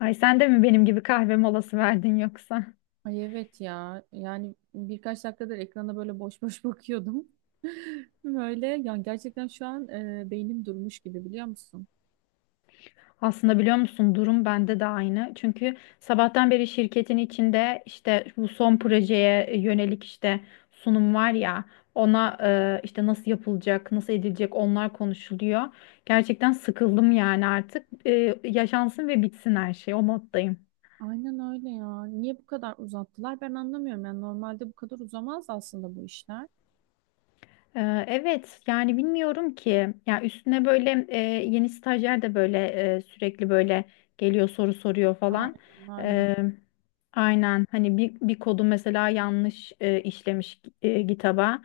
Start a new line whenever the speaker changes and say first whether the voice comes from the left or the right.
left: Ay sen de mi benim gibi kahve molası verdin yoksa?
right: Ay evet ya. Yani birkaç dakikadır ekrana böyle boş boş bakıyordum. Böyle yani gerçekten şu an beynim durmuş gibi biliyor musun?
left: Aslında biliyor musun durum bende de aynı. Çünkü sabahtan beri şirketin içinde işte bu son projeye yönelik işte sunum var ya ona işte nasıl yapılacak, nasıl edilecek onlar konuşuluyor. Gerçekten sıkıldım yani artık. Yaşansın ve bitsin her şey o moddayım.
right: Aynen öyle ya. Niye bu kadar uzattılar? Ben anlamıyorum. Yani normalde bu kadar uzamaz aslında bu işler.
left: Evet yani bilmiyorum ki ya üstüne böyle yeni stajyer de böyle sürekli böyle geliyor soru soruyor falan.
right: Aynen aynen.
left: Ee, aynen hani bir kodu mesela yanlış işlemiş GitHub'a.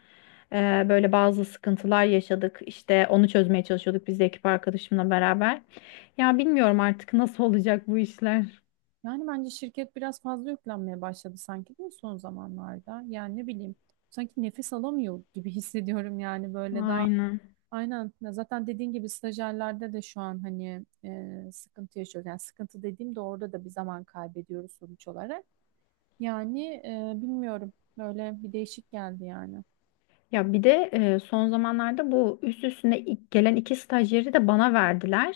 left: Böyle bazı sıkıntılar yaşadık, işte onu çözmeye çalışıyorduk biz de ekip arkadaşımla beraber. Ya bilmiyorum artık nasıl olacak bu işler,
right: Yani bence şirket biraz fazla yüklenmeye başladı sanki değil mi son zamanlarda? Yani ne bileyim. Sanki nefes alamıyor gibi hissediyorum yani böyle daha.
left: aynen.
right: Aynen. Ya zaten dediğin gibi stajyerlerde de şu an hani sıkıntı yaşıyoruz. Yani sıkıntı dediğim de orada da bir zaman kaybediyoruz sonuç olarak. Yani bilmiyorum. Böyle bir değişik geldi yani.
left: Ya bir de son zamanlarda bu üst üstüne ilk gelen iki stajyeri de bana verdiler.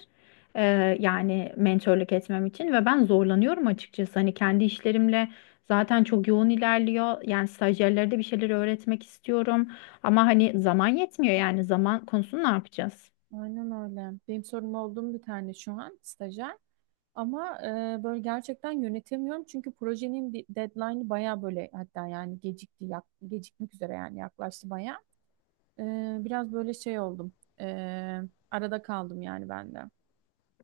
left: E, Yani mentörlük etmem için ve ben zorlanıyorum açıkçası. Hani kendi işlerimle zaten çok yoğun ilerliyor. Yani stajyerlere de bir şeyler öğretmek istiyorum. Ama hani zaman yetmiyor, yani zaman konusunu ne yapacağız?
right: Aynen öyle. Benim sorum olduğum bir tane şu an stajyer. Ama böyle gerçekten yönetemiyorum çünkü projenin deadline'ı baya böyle hatta yani gecikmek üzere yani yaklaştı baya. E, Biraz böyle şey oldum. E, Arada kaldım yani ben de.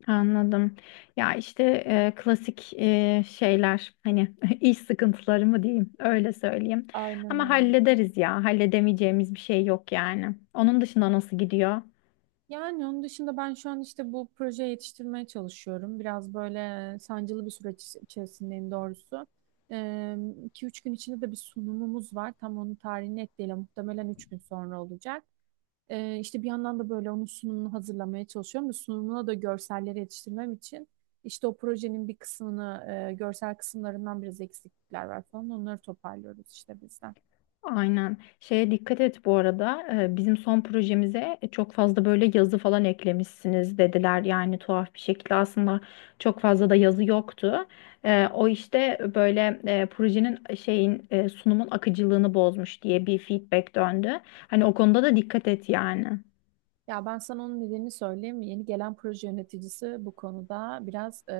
left: Anladım. Ya işte e, klasik şeyler, hani iş sıkıntıları mı diyeyim öyle söyleyeyim.
right: Aynen
left: Ama
right: öyle.
left: hallederiz ya, halledemeyeceğimiz bir şey yok yani. Onun dışında nasıl gidiyor?
right: Yani onun dışında ben şu an işte bu projeye yetiştirmeye çalışıyorum. Biraz böyle sancılı bir süreç içerisindeyim doğrusu. Ee, 2-3 gün içinde de bir sunumumuz var. Tam onun tarihini net değil ama muhtemelen 3 gün sonra olacak. İşte bir yandan da böyle onun sunumunu hazırlamaya çalışıyorum. Ve sunumuna da görselleri yetiştirmem için işte o projenin bir kısmını, görsel kısımlarından biraz eksiklikler var falan. Onları toparlıyoruz işte bizden.
left: Aynen. Şeye dikkat et bu arada. Bizim son projemize çok fazla böyle yazı falan eklemişsiniz dediler. Yani tuhaf bir şekilde aslında çok fazla da yazı yoktu. O işte böyle projenin şeyin sunumun akıcılığını bozmuş diye bir feedback döndü. Hani o konuda da dikkat et yani.
right: Ya ben sana onun nedenini söyleyeyim mi? Yeni gelen proje yöneticisi bu konuda biraz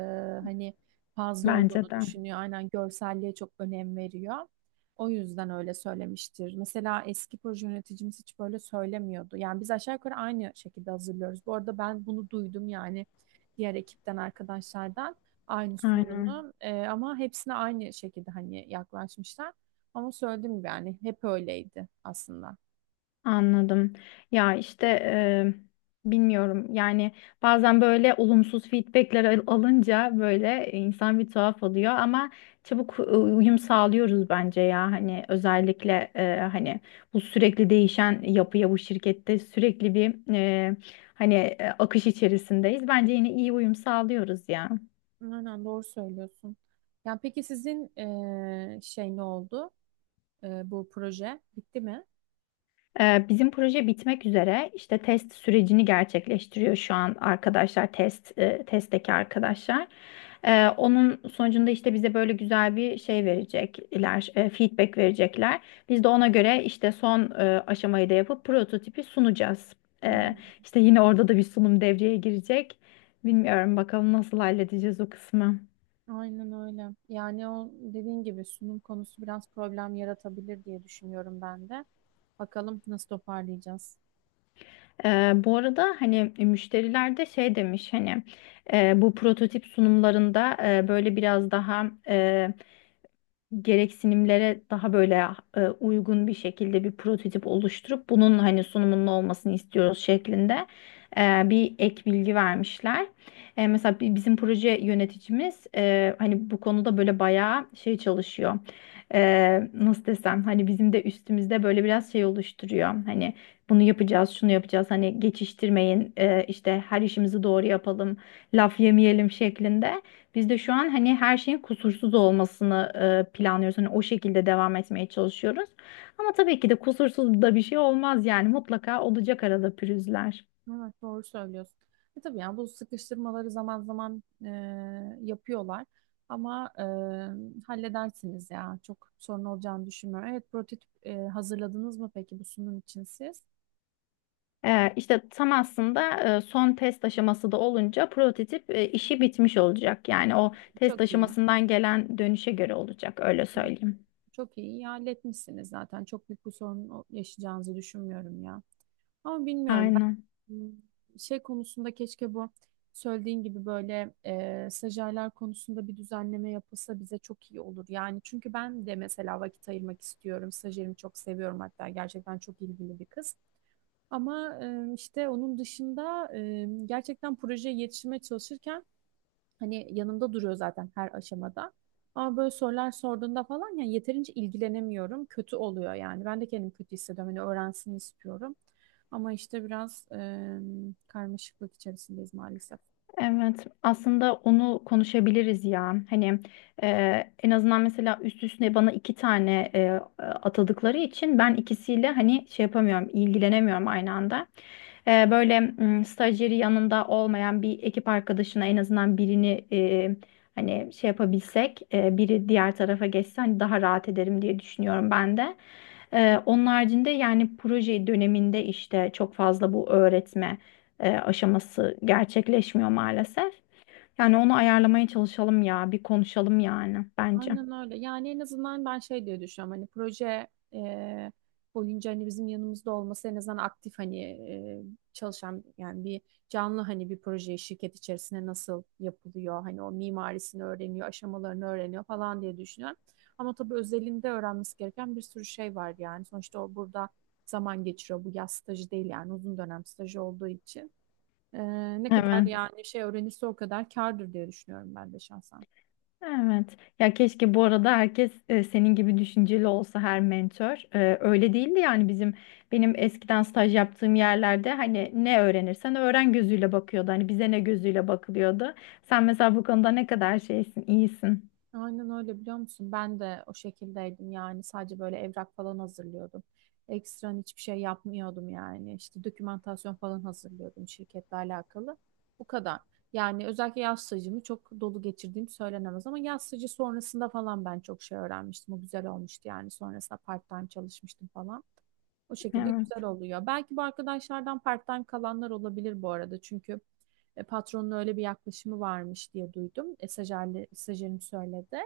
right: hani fazla
left: Bence
right: olduğunu
left: de.
right: düşünüyor. Aynen görselliğe çok önem veriyor. O yüzden öyle söylemiştir. Mesela eski proje yöneticimiz hiç böyle söylemiyordu. Yani biz aşağı yukarı aynı şekilde hazırlıyoruz. Bu arada ben bunu duydum yani diğer ekipten arkadaşlardan aynı
left: Aynen.
right: sorunu. E, ama hepsine aynı şekilde hani yaklaşmışlar. Ama söylediğim gibi yani hep öyleydi aslında.
left: Anladım. Ya işte bilmiyorum. Yani bazen böyle olumsuz feedbackler alınca böyle insan bir tuhaf oluyor ama çabuk uyum sağlıyoruz bence ya. Hani özellikle hani bu sürekli değişen yapıya, bu şirkette sürekli bir hani akış içerisindeyiz. Bence yine iyi uyum sağlıyoruz ya.
right: Aynen doğru söylüyorsun. Yani peki sizin şey ne oldu? Bu proje bitti mi?
left: Bizim proje bitmek üzere. İşte test sürecini gerçekleştiriyor şu an arkadaşlar, testteki arkadaşlar. Onun sonucunda işte bize böyle güzel bir şey verecekler, feedback verecekler. Biz de ona göre işte son aşamayı da yapıp prototipi sunacağız. Ee,
right: Hmm.
left: İşte yine orada da bir sunum devreye girecek. Bilmiyorum bakalım nasıl halledeceğiz o kısmı.
right: Aynen öyle. Yani o dediğin gibi sunum konusu biraz problem yaratabilir diye düşünüyorum ben de. Bakalım nasıl toparlayacağız.
left: Bu arada hani müşteriler de şey demiş, hani bu prototip sunumlarında böyle biraz daha gereksinimlere daha böyle uygun bir şekilde bir prototip oluşturup bunun hani sunumunun olmasını istiyoruz şeklinde bir ek bilgi vermişler. E, mesela bizim proje yöneticimiz hani bu konuda böyle bayağı şey çalışıyor. E, nasıl desem hani bizim de üstümüzde böyle biraz şey oluşturuyor. Hani bunu yapacağız, şunu yapacağız. Hani geçiştirmeyin, işte her işimizi doğru yapalım, laf yemeyelim şeklinde. Biz de şu an hani her şeyin kusursuz olmasını planlıyoruz. Hani o şekilde devam etmeye çalışıyoruz. Ama tabii ki de kusursuz da bir şey olmaz yani, mutlaka olacak arada pürüzler.
right: Evet doğru söylüyorsun. E tabii yani bu sıkıştırmaları zaman zaman yapıyorlar. Ama halledersiniz ya. Çok sorun olacağını düşünmüyorum. Evet prototip hazırladınız mı peki bu sunum için siz?
left: E, işte tam aslında son test aşaması da olunca prototip işi bitmiş olacak. Yani o test
right: Çok iyi.
left: aşamasından gelen dönüşe göre olacak, öyle söyleyeyim.
right: Çok iyi, iyi halletmişsiniz zaten. Çok büyük bir sorun yaşayacağınızı düşünmüyorum ya. Ama bilmiyorum.
left: Aynen.
right: Hmm. Şey konusunda keşke bu söylediğin gibi böyle stajyerler konusunda bir düzenleme yapılsa bize çok iyi olur. Yani çünkü ben de mesela vakit ayırmak istiyorum. Stajyerimi çok seviyorum hatta gerçekten çok ilgili bir kız. Ama işte onun dışında gerçekten projeye yetişmeye çalışırken hani yanımda duruyor zaten her aşamada. Ama böyle sorular sorduğunda falan yani yeterince ilgilenemiyorum. Kötü oluyor yani. Ben de kendimi kötü hissediyorum. Hani öğrensin istiyorum. Ama işte biraz karmaşıklık içerisindeyiz maalesef.
left: Evet, aslında onu konuşabiliriz ya. Hani en azından mesela üst üste bana iki tane atadıkları için ben ikisiyle hani şey yapamıyorum, ilgilenemiyorum aynı anda. E, böyle stajyeri yanında olmayan bir ekip arkadaşına en azından birini hani şey yapabilsek, biri diğer tarafa geçse hani daha rahat ederim diye düşünüyorum ben de. E, onun haricinde yani proje döneminde işte çok fazla bu öğretme aşaması gerçekleşmiyor maalesef. Yani onu ayarlamaya çalışalım ya, bir konuşalım yani bence.
right: Aynen öyle. Yani en azından ben şey diye düşünüyorum hani proje e, boyunca hani bizim yanımızda olması en azından aktif hani çalışan yani bir canlı hani bir proje şirket içerisinde nasıl yapılıyor hani o mimarisini öğreniyor aşamalarını öğreniyor falan diye düşünüyorum. Ama tabii özelinde öğrenmesi gereken bir sürü şey var yani sonuçta o burada zaman geçiriyor bu yaz stajı değil yani uzun dönem stajı olduğu için. E, Ne kadar
left: Evet,
right: yani şey öğrenirse o kadar kârdır diye düşünüyorum ben de şahsen.
left: evet. Ya keşke bu arada herkes senin gibi düşünceli olsa her mentor. E, öyle değildi yani benim eskiden staj yaptığım yerlerde hani ne öğrenirsen öğren gözüyle bakıyordu. Hani bize ne gözüyle bakılıyordu. Sen mesela bu konuda ne kadar şeysin, iyisin.
right: Aynen öyle biliyor musun? Ben de o şekildeydim yani sadece böyle evrak falan hazırlıyordum. Ekstran hiçbir şey yapmıyordum yani. İşte dokümantasyon falan hazırlıyordum şirketle alakalı. Bu kadar. Yani özellikle yaz stajımı çok dolu geçirdiğim söylenemez ama yaz stajı sonrasında falan ben çok şey öğrenmiştim. O güzel olmuştu yani sonrasında part-time çalışmıştım falan. O şekilde
left: Evet,
right: güzel oluyor. Belki bu arkadaşlardan part-time kalanlar olabilir bu arada. Çünkü patronun öyle bir yaklaşımı varmış diye duydum. E, stajyerim söyledi.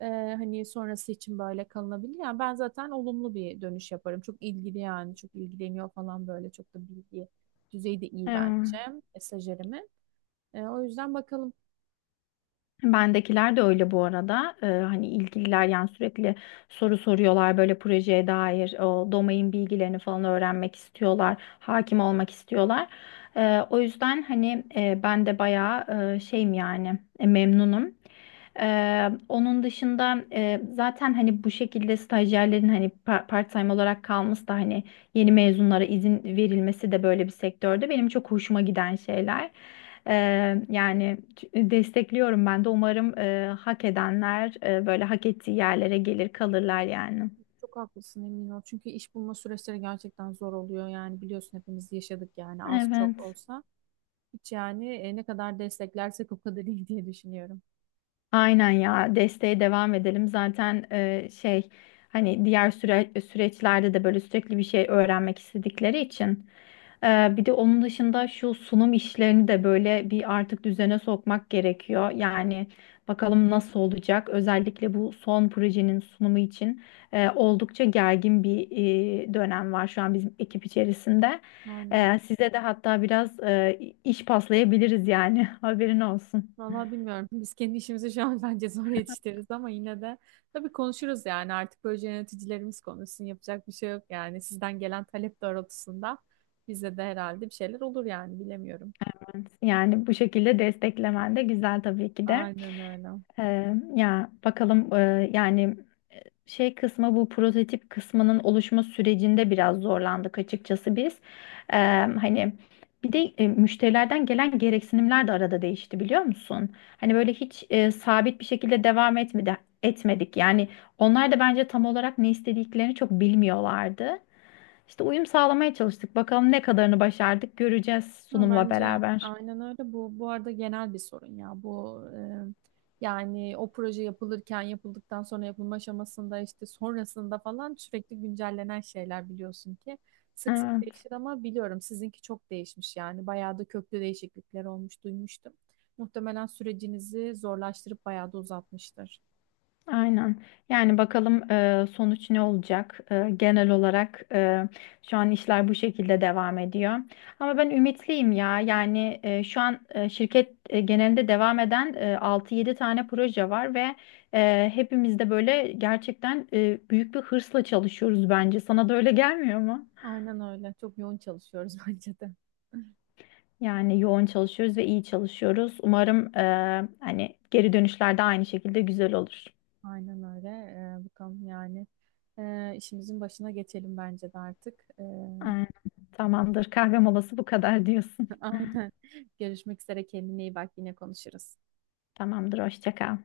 right: Ee, hani sonrası için böyle kalınabilir. Yani ben zaten olumlu bir dönüş yaparım. Çok ilgili yani çok ilgileniyor falan böyle çok da bilgi düzeyi de iyi bence
left: evet.
right: stajyerimin. O yüzden bakalım
left: Bendekiler de öyle bu arada. Hani ilgililer yani sürekli soru soruyorlar, böyle projeye dair o domain bilgilerini falan öğrenmek istiyorlar. Hakim olmak istiyorlar. O yüzden hani ben de bayağı şeyim yani, memnunum. Onun dışında zaten hani bu şekilde stajyerlerin hani part-time olarak kalması da hani yeni mezunlara izin verilmesi de böyle bir sektörde benim çok hoşuma giden şeyler. Yani destekliyorum ben de. Umarım hak edenler böyle hak ettiği yerlere gelir kalırlar yani.
right: çok haklısın emin ol. Çünkü iş bulma süreçleri gerçekten zor oluyor. Yani biliyorsun hepimiz yaşadık yani az çok
left: Evet.
right: olsa. Hiç yani ne kadar desteklersek o kadar iyi diye düşünüyorum.
left: Aynen ya, desteğe devam edelim. Zaten şey, hani diğer süreçlerde de böyle sürekli bir şey öğrenmek istedikleri için. E, bir de onun dışında şu sunum işlerini de böyle bir artık düzene sokmak gerekiyor. Yani bakalım nasıl olacak. Özellikle bu son projenin sunumu için oldukça gergin bir dönem var şu an bizim ekip içerisinde.
right: Aynen.
left: E, size de hatta biraz iş paslayabiliriz yani haberin olsun.
right: Vallahi bilmiyorum. Biz kendi işimizi şu an bence zor yetiştiririz ama yine de tabii konuşuruz yani. Artık böyle yöneticilerimiz konuşsun. Yapacak bir şey yok yani. Sizden gelen talep doğrultusunda bize de herhalde bir şeyler olur yani. Bilemiyorum.
left: Yani bu şekilde desteklemen de güzel tabii ki de.
right: Aynen öyle.
left: Ya bakalım yani şey kısmı, bu prototip kısmının oluşma sürecinde biraz zorlandık açıkçası biz. Hani bir de müşterilerden gelen gereksinimler de arada değişti, biliyor musun? Hani böyle hiç sabit bir şekilde devam etmedik. Yani onlar da bence tam olarak ne istediklerini çok bilmiyorlardı. İşte uyum sağlamaya çalıştık. Bakalım ne kadarını başardık göreceğiz
right: Ya
left: sunumla
right: bence
left: beraber.
right: aynen öyle. Bu arada genel bir sorun ya. Bu yani o proje yapılırken, yapıldıktan sonra yapılma aşamasında işte sonrasında falan sürekli güncellenen şeyler biliyorsun ki sık sık
left: Evet.
right: değişir ama biliyorum sizinki çok değişmiş yani. Bayağı da köklü değişiklikler olmuş duymuştum. Muhtemelen sürecinizi zorlaştırıp bayağı da uzatmıştır.
left: Aynen. Yani bakalım sonuç ne olacak? Genel olarak şu an işler bu şekilde devam ediyor. Ama ben ümitliyim ya. Yani şu an şirket genelinde devam eden 6-7 tane proje var ve hepimiz de gerçekten büyük bir hırsla çalışıyoruz bence. Sana da öyle gelmiyor mu?
right: Aynen öyle. Çok yoğun çalışıyoruz bence de.
left: Yani yoğun çalışıyoruz ve iyi çalışıyoruz. Umarım hani geri dönüşler de aynı şekilde güzel olur.
right: Aynen öyle. Bakalım yani işimizin başına geçelim bence de artık.
left: Aynen. Tamamdır. Kahve molası bu kadar diyorsun.
right: Aynen. Görüşmek üzere. Kendine iyi bak. Yine konuşuruz.
left: Tamamdır, hoşça kal.